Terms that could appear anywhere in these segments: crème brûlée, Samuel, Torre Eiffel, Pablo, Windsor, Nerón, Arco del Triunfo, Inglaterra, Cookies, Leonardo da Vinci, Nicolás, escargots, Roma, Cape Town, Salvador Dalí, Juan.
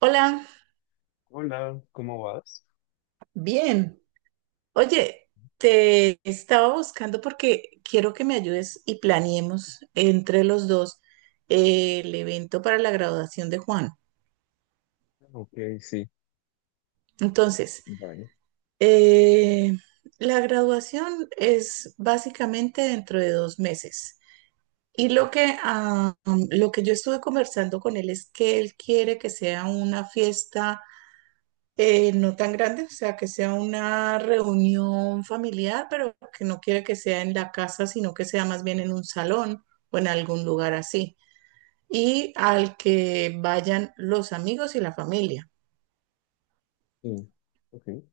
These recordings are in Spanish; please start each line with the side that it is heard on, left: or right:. right: Hola,
left: Hola, ¿cómo vas?
right: bien. Oye, te estaba buscando porque quiero que me ayudes y planeemos entre los dos el evento para la graduación de Juan.
left: Sí,
right: Entonces, eh, la graduación es básicamente dentro de 2 meses. Y lo que yo estuve conversando con él es que él quiere que sea una fiesta. No tan grande, o sea, que sea una reunión familiar, pero que no quiere que sea en la casa, sino que sea más bien en un salón o en algún lugar así. Y al que vayan los amigos y la familia.
left: sí, ok.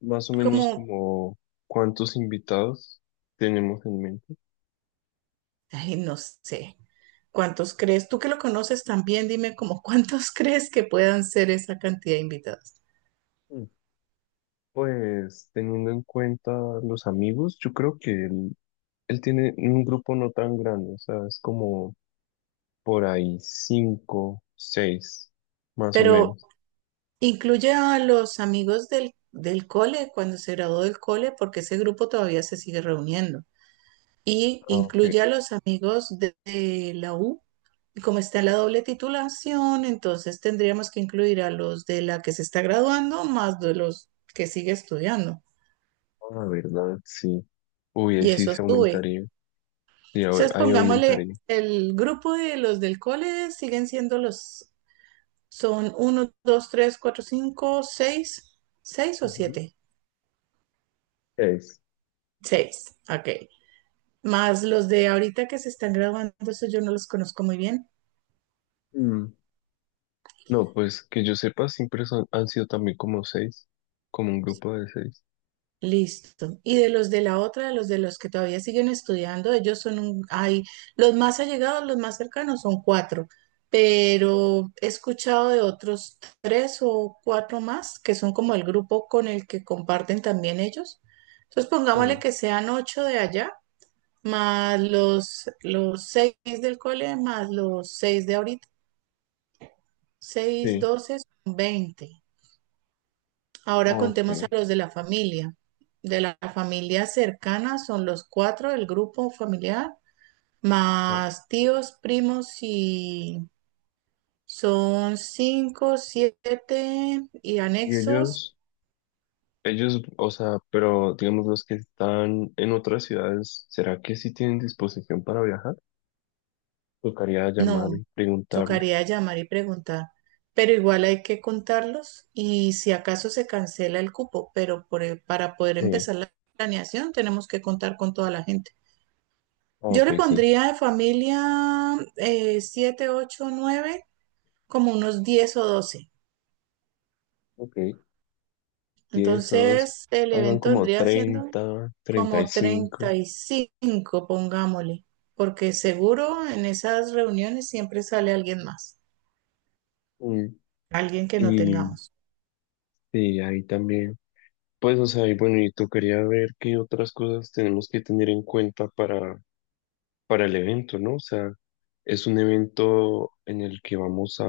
left: ¿Más o menos
right: Como,
left: como cuántos invitados tenemos en mente?
right: Ay, no sé, ¿cuántos crees? Tú que lo conoces también, dime como cuántos crees que puedan ser esa cantidad de invitados.
left: Mm. Pues teniendo en cuenta los amigos, yo creo que él tiene un grupo no tan grande, o sea, es como por ahí cinco, seis, más o
right: Pero
left: menos.
right: incluye a los amigos del cole, cuando se graduó del cole, porque ese grupo todavía se sigue reuniendo. Y
left: Ah, ok.
right: incluye a los amigos de la U. Y como está la doble titulación, entonces tendríamos que incluir a los de la que se está graduando más de los que sigue estudiando.
left: Ah, verdad, sí. Uy, ahí
right: Y
left: sí
right: eso
left: se
right: sube.
left: aumentaría. Sí, ahora
right: Entonces,
left: ahí
right: pongámosle,
left: aumentaría.
right: el grupo de los del cole siguen siendo los, son uno, dos, tres, cuatro, cinco, seis, 6 o
left: Ujú.
right: siete,
left: Seis.
right: 6. Ok. Más los de ahorita que se están graduando, eso yo no los conozco muy bien.
left: No, pues que yo sepa, siempre son, han sido también como seis, como un grupo de seis.
right: Listo. Y de los de la otra, de los que todavía siguen estudiando, ellos son los más allegados, los más cercanos son cuatro, pero he escuchado de otros tres o cuatro más que son como el grupo con el que comparten también ellos. Entonces pongámosle
left: Sí.
right: que sean ocho de allá, más los seis del cole, más los seis de ahorita, seis,
left: Sí,
right: 12, son 20. Ahora
left: ok.
right: contemos a los de la familia. De la familia cercana son los cuatro del grupo familiar,
left: Ajá.
right: más tíos, primos y son cinco, siete y
left: Y
right: anexos.
left: ellos, o sea, pero digamos los que están en otras ciudades, ¿será que sí tienen disposición para viajar? Tocaría llamar
right: No,
left: y preguntarles.
right: tocaría llamar y preguntar, pero igual hay que contarlos y si acaso se cancela el cupo, pero para poder
left: Sí,
right: empezar la planeación tenemos que contar con toda la gente. Yo
left: ok,
right: le
left: sí.
right: pondría de familia siete, ocho, nueve, como unos 10 o 12.
left: Ok, 10 a 12.
right: Entonces, el
left: Hagan
right: evento
left: como
right: vendría siendo
left: 30,
right: como
left: 35.
right: 35, pongámosle, porque seguro en esas reuniones siempre sale alguien más,
left: Mm,
right: alguien que no
left: Y
right: tengamos.
left: sí, ahí también. Pues, o sea, y bueno, y tocaría ver qué otras cosas tenemos que tener en cuenta para el evento, ¿no? O sea, es un evento en el que vamos a,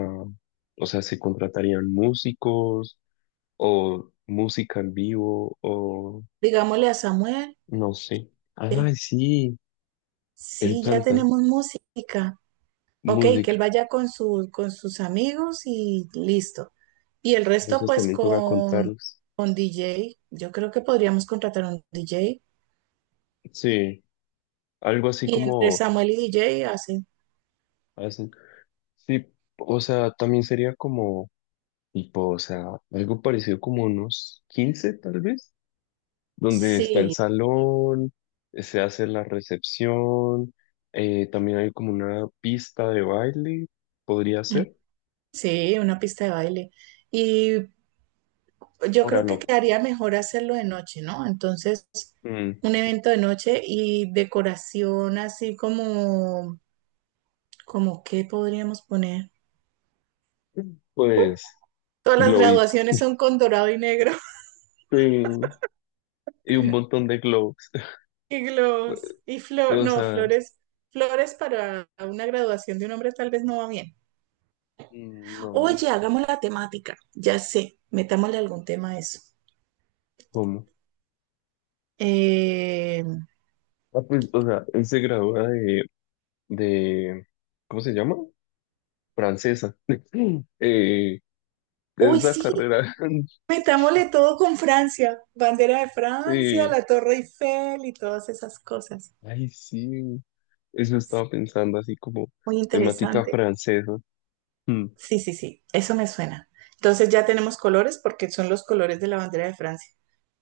left: o sea, se contratarían músicos o música en vivo o
right: Digámosle a Samuel,
left: no sé. Ah,
right: sí,
left: sí, él
right: sí, ya
left: canta
right: tenemos música. Ok, que él
left: música.
right: vaya con sus amigos y listo. Y el resto,
left: Eso
right: pues
left: también toca
right: con,
left: contarles.
right: con DJ. Yo creo que podríamos contratar un DJ.
left: Sí, algo así
right: Y entre
left: como
right: Samuel y DJ hacen.
left: hacen. Sí, o sea, también sería como tipo, o sea, algo parecido como unos 15, tal vez, donde está el
right: Sí,
left: salón, se hace la recepción, también hay como una pista de baile, podría ser.
right: sí, una pista de baile. Y yo
left: Ahora
right: creo que
left: loco.
right: quedaría mejor hacerlo de noche, ¿no? Entonces,
left: Mm,
right: un evento de noche y decoración así como qué podríamos poner.
left: Pues,
right: Todas las
left: globits.
right: graduaciones son con dorado y negro,
left: Sí, y un montón de globos.
right: y
left: Pues,
right: globos y flor,
left: pues, o
right: no,
left: sea,
right: flores para una graduación de un hombre tal vez no va bien.
left: no,
right: Oye, hagamos la temática, ya sé, metámosle algún tema a eso.
left: ¿cómo?
right: Eh,
left: Ah, pues, o sea, él se gradúa de, de, ¿cómo se llama? Francesa. Eh, de
right: Uy,
left: esa
right: sí,
left: carrera.
right: metámosle todo con Francia, bandera de Francia,
left: Sí,
right: la Torre Eiffel y todas esas cosas.
left: ay, sí, eso estaba pensando, así como
right: Muy
left: temática
right: interesante.
left: francesa. Mm.
right: Sí, sí, sí, eso me suena. Entonces ya tenemos colores porque son los colores de la bandera de Francia.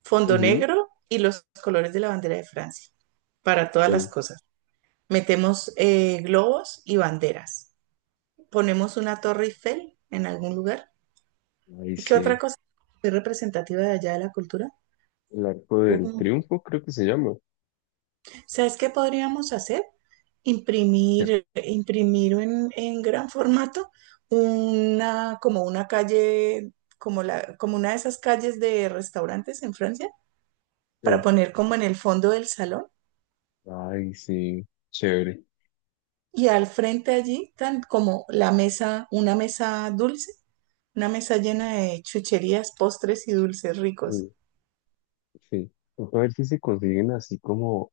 right: Fondo
left: Ujú.
right: negro y los colores de la bandera de Francia para todas las
left: Ay,
right: cosas. Metemos globos y banderas. Ponemos una Torre Eiffel en algún lugar.
left: ay,
right: ¿Y qué otra
left: sí,
right: cosa es representativa de allá, de la cultura?
left: el Arco del Triunfo creo que se llama.
right: ¿Sabes qué podríamos hacer?
left: Ya.
right: Imprimir en gran formato como una calle, como una de esas calles de restaurantes en Francia, para
left: Sí.
right: poner como en el fondo del salón,
left: Ay, sí, chévere.
right: y al frente allí, tan como la mesa, una mesa dulce, una mesa llena de chucherías, postres y dulces ricos.
left: Sí, sí. Toca ver si se consiguen así como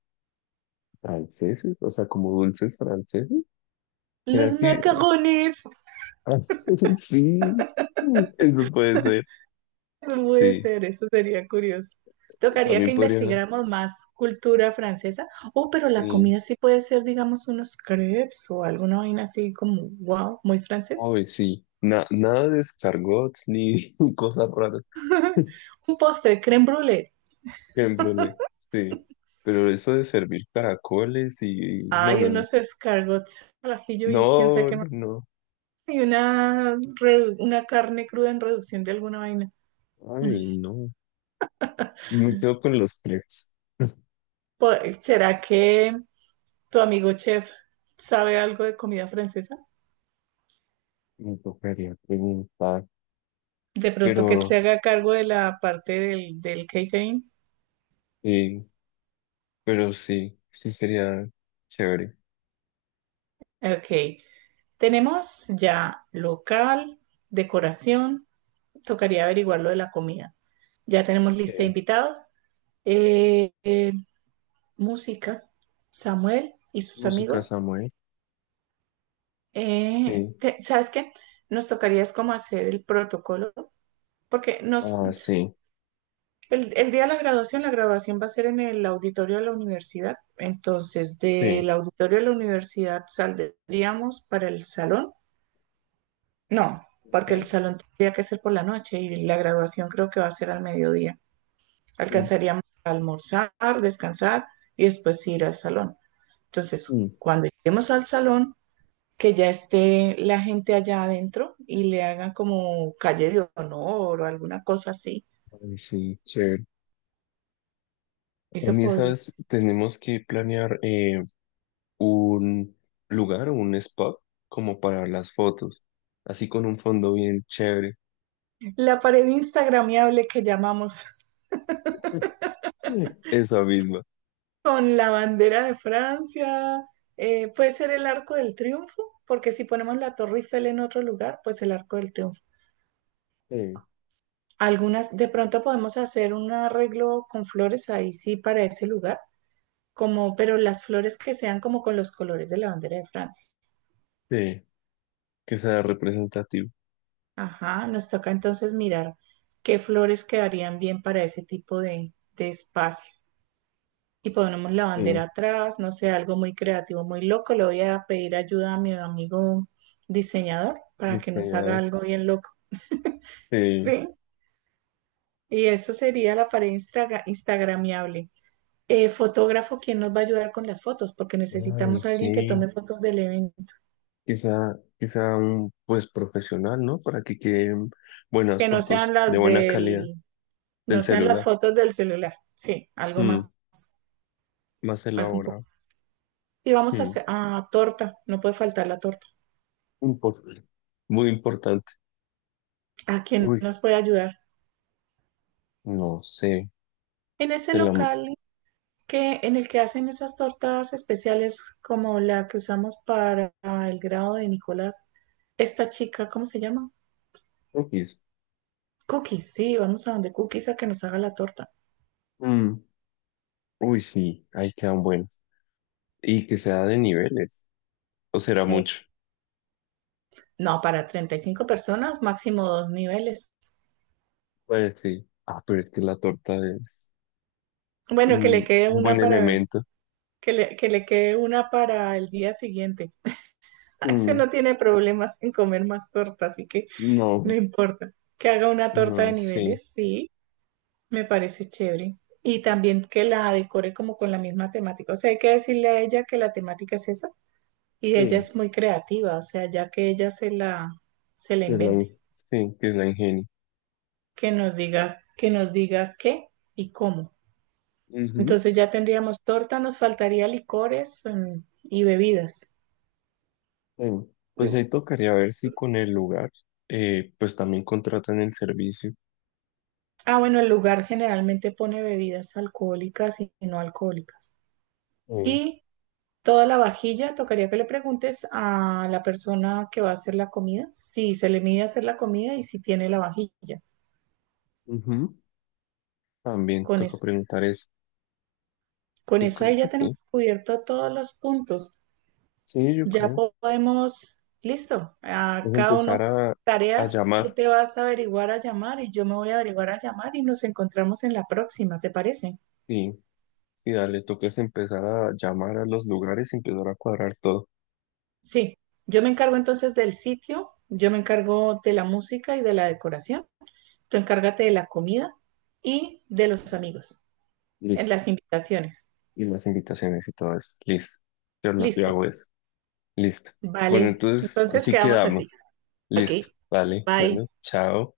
left: franceses, o sea, como dulces franceses. ¿Será
right: Los
left: que...?
right: macarrones.
left: Ah, sí, eso puede ser.
right: Eso puede
left: Sí,
right: ser, eso sería curioso. Tocaría
left: también
right: que
left: podría...
right: investigáramos más cultura francesa. Oh, pero la
left: Sí.
right: comida sí puede ser, digamos, unos crepes o alguna vaina así como, wow, muy francesa.
left: Hoy sí, nada de escargots ni cosas raras.
right: Un postre, crème brûlée.
left: Crème brûlée, sí. Pero eso de servir caracoles y... No,
right: Hay
left: no, no.
right: unos escargots al ajillo y quién sabe
left: No,
right: qué más.
left: no, no.
right: Y una carne cruda en reducción de alguna vaina. Mm.
left: Ay, no. Me quedo con los crepes.
right: Po- ¿Será que tu amigo chef sabe algo de comida francesa?
left: Me tocaría preguntar.
right: De pronto
left: Pero,
right: que se haga cargo de la parte del catering.
left: sí, pero sí, sí sería chévere.
right: Ok. Tenemos ya local, decoración, tocaría averiguar lo de la comida. Ya tenemos
left: Sí.
right: lista de invitados, eh, eh, música, Samuel y sus
left: Música
right: amigos.
left: Samuel. Sí.
right: ¿Sabes qué? Nos tocaría es como hacer el protocolo, porque nos,
left: Ah, sí,
right: el, el día de la graduación va a ser en el auditorio de la universidad. Entonces,
left: sí.
right: del auditorio de la universidad saldríamos para el salón. No, porque el
left: Ok.
right: salón tendría que ser por la noche y la graduación creo que va a ser al mediodía.
left: Mm,
right: Alcanzaríamos a almorzar, descansar y después ir al salón. Entonces,
left: mm.
right: cuando lleguemos al salón, que ya esté la gente allá adentro y le hagan como calle de honor o alguna cosa así.
left: Ay, sí, chévere.
right: Y se
left: También,
right: podría.
left: ¿sabes? Tenemos que planear, un lugar o un spot como para las fotos, así con un fondo bien chévere.
right: La pared instagramiable que llamamos,
left: Mm. Esa misma.
right: con la bandera de Francia, puede ser el Arco del Triunfo, porque si ponemos la Torre Eiffel en otro lugar, pues el Arco del Triunfo.
left: Sí,
right: Algunas, de pronto podemos hacer un arreglo con flores ahí sí para ese lugar, como, pero las flores que sean como con los colores de la bandera de Francia.
left: sí, que sea representativo.
right: Ajá, nos toca entonces mirar qué flores quedarían bien para ese tipo de espacio. Y ponemos la
left: Sí,
right: bandera atrás, no sé, algo muy creativo, muy loco. Le voy a pedir ayuda a mi amigo diseñador para que nos haga
left: diseñador.
right: algo bien loco.
left: Sí.
right: Sí, y esa sería la pared instagramiable. Fotógrafo quien nos va a ayudar con las fotos, porque
left: Ay,
right: necesitamos a alguien que
left: sí.
right: tome fotos del evento,
left: Quizá un pues profesional, ¿no? Para que queden buenas
right: que no sean
left: fotos de
right: las
left: buena calidad
right: del,
left: del
right: no sean las
left: celular.
right: fotos del celular. Sí, algo
left: Mm,
right: más,
left: Más
right: algo un poco.
left: elaborado.
right: Y vamos a
left: Mm,
right: hacer a torta, no puede faltar la torta.
left: impor- Muy importante.
right: ¿A quién
left: Uy,
right: nos puede ayudar?
left: no sé.
right: En ese
left: De la
right: local que, en el que hacen esas tortas especiales como la que usamos para el grado de Nicolás, esta chica, ¿cómo se llama?
left: X.
right: Cookies, sí, vamos a donde Cookies a que nos haga la torta.
left: Mm. Uy, sí, ahí quedan buenos. Y que sea de niveles, o será
right: No,
left: mucho.
right: no, para 35 personas, máximo dos niveles.
left: Pues sí. Ah, pero es que la torta es
right: Bueno, que le
left: un,
right: quede
left: un
right: una
left: buen
right: para,
left: elemento.
right: que le quede una para el día siguiente. Ese
left: Mm,
right: no tiene problemas en comer más torta, así que no
left: no,
right: importa. Que haga una torta de
left: no, sí.
right: niveles, sí, me parece chévere. Y también que la decore como con la misma temática. O sea, hay que decirle a ella que la temática es esa. Y ella
left: Sí,
right: es muy creativa, o sea, ya que ella se la
left: que es la,
right: invente.
left: sí, que es la ingenio.
right: Que nos diga qué y cómo.
left: Ujú,
right: Entonces ya tendríamos torta, nos faltaría licores, y bebidas.
left: sí. Pues ahí tocaría ver si con el lugar, pues también contratan el servicio.
right: Ah, bueno, el lugar generalmente pone bebidas alcohólicas y no alcohólicas.
left: Eh,
right: Y toda la vajilla, tocaría que le preguntes a la persona que va a hacer la comida si se le mide hacer la comida y si tiene la vajilla.
left: Ujú, también
right: Con
left: toca
right: eso,
left: preguntar eso.
right: con
left: Yo
right: eso
left: creo
right: ahí
left: que
right: ya tenemos
left: sí.
right: cubierto todos los puntos.
left: Sí, yo
right: Ya
left: creo.
right: podemos, listo, a
left: Es
right: cada
left: empezar
right: uno
left: a
right: tareas, tú
left: llamar.
right: te vas a averiguar a llamar y yo me voy a averiguar a llamar y nos encontramos en la próxima, ¿te parece?
left: Sí. Sí, dale, tú que es empezar a llamar a los lugares y empezar a cuadrar todo.
right: Sí, yo me encargo entonces del sitio, yo me encargo de la música y de la decoración, tú encárgate de la comida y de los amigos, en
left: Listo.
right: las invitaciones.
left: Y las invitaciones y todo eso. Listo. Yo
right: Listo,
left: hago eso. Listo. Bueno,
right: vale,
left: entonces
right: entonces
left: así
right: quedamos así.
left: quedamos.
right: Ok,
left: Listo. Vale.
right: bye.
left: Bueno, chao.